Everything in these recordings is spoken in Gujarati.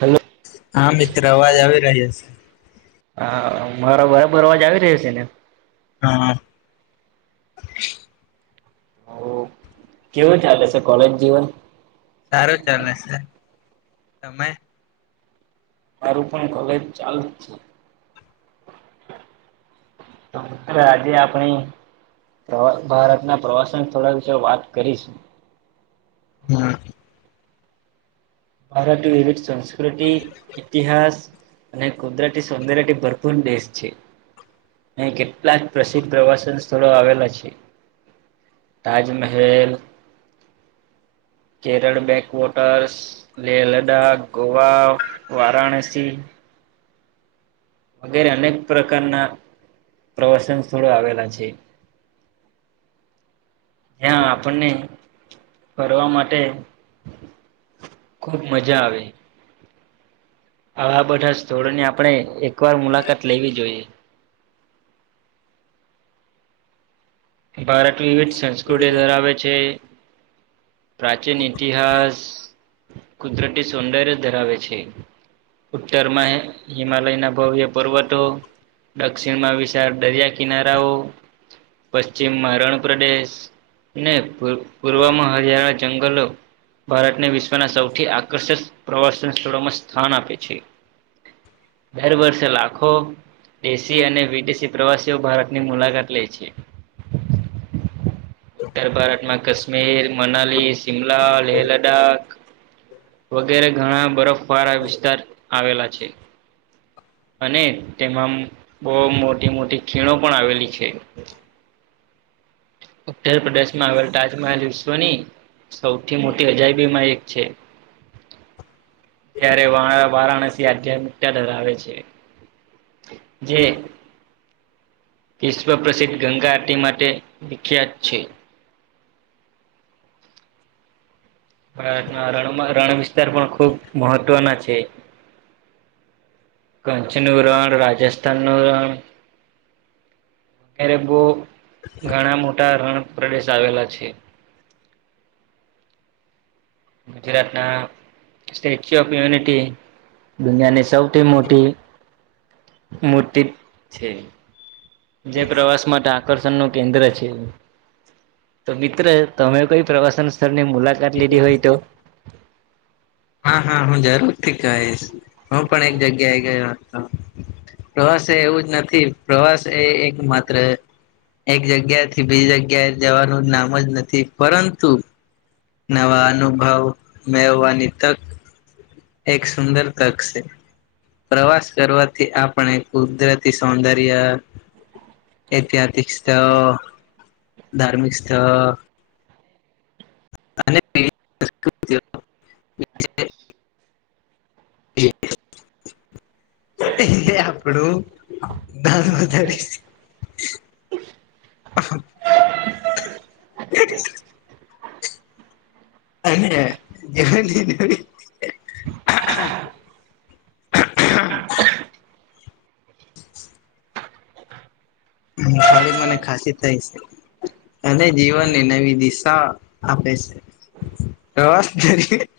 હલો. હા મિત્ર અવાજ આવી રહ્યો છે. હા મારા બરાબર અવાજ આવી રહ્યો છે ને. હા. કેવું ચાલે છે કોલેજ જીવન. સારું ચાલે છે તમે. માારું પણ કોલેજ ચાલુ છે. તો આજે આપણી. ભારતના પ્રવાસન સ્થળો વિશે વાત કરીશું. હમ્મ. ભારત વિવિધ સંસ્કૃતિ ઇતિહાસ અને કુદરતી સૌંદર્યથી ભરપૂર દેશ છે. અહીં કેટલાક પ્રસિદ્ધ પ્રવાસન સ્થળો આવેલા છે. તાજ મહેલ કેરળ બેકવોટર્સ લેહ લદાખ, ગોવા, વારાણસી વગેરે અનેક પ્રકારના પ્રવાસન સ્થળો આવેલા છે. [inaudible] ત્યાં આપણને ફરવા માટે ખુબ મજા આવે. આવા બધા સ્થળો ની આપણે એક વાર મુલાકાત લેવી જોઈએ. ભારત વિવિધ સંસ્કૃતિ ધરાવે છે. પ્રાચીન ઇતિહાસ. કુદરતી સૌંદર્ય ધરાવે છે. ઉત્તરમાં હિમાલયના ભવ્ય પર્વતો દક્ષિણમાં વિશાળ દરિયા કિનારાઓ. પશ્ચિમમાં રણ પ્રદેશ ને પુ પૂર્વમાં હરિયાણા જંગલો ભારતને વિશ્વના સૌથી આકર્ષક પ્રવાસન સ્થળોમાં સ્થાન આપે છે. દર વર્ષે લાખો દેશી અને વિદેશી પ્રવાસીઓ ભારતની મુલાકાત લે છે. ઉત્તર ભારતમાં કાશ્મીર, મનાલી, શિમલા, લેહ લદાખ વગેરે ઘણા બરફવાળા વિસ્તાર આવેલા છે. અને તેમાં બહુ મોટી મોટી ખીણો પણ આવેલી છે. ઉત્તર પ્રદેશ માં આવેલ તાજમહેલ વિશ્વની સૌથી મોટી અજાયબીમાં એક છે. ત્યારે વા વારાણસી આધ્યાત્મિકતા ધરાવે છે. જે વિશ્વ પ્રસિદ્ધ ગંગા આરટી માટે વિખ્યાત છે. ભારતના રણમાં રણ વિસ્તાર પણ ખુબ મહત્વના છે. કચ્છ નું રણ, રાજસ્થાન નું રણ વગેરે બહ. ઘણા મોટા રણ પ્રદેશ આવેલા છે. ગુજરાતના સ્ટેચ્યુ ઓફ યુનિટી દુનિયાની સૌ થી મોટી મોટી મૂર્તિ છે. જે પ્રવાસ માટે આકર્ષણ ન કેન્દ્ર છે તો મિત્ર તમે કઈ પ્રવાસન સ્થળ મુલાકાત લીધી હોય તો. હા હા હું જરૂર થી કહીશ હું પણ એક જગ્યાએ ગયો હતો. પ્રવાસ એવું જ નથી પ્રવાસ એ એક માત્ર. એક જગ્યા થી બીજી જગ્યાએ જવાનું નામ જ નથી પરંતુ નવા અનુભવ મેળવાની [unintelligible] તક. એક સુંદર તર્ક છે. પ્રવાસ કરવાથી આપણે કુદરતી સૌંદર્ય ઐતિહાસિક સ્થળ, ધાર્મિક સ્થળ અને [inaudible] [inaudible] એ આપણું દનું વધારે અને એવ [unintelligible] હવે મને ખાસી થાય છે. અને જીવનને નવી દિશા આપે છે. [unintelligible]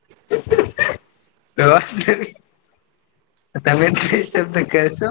[inaudible] [unintelligible] તમે તે હિસાબે કે શો.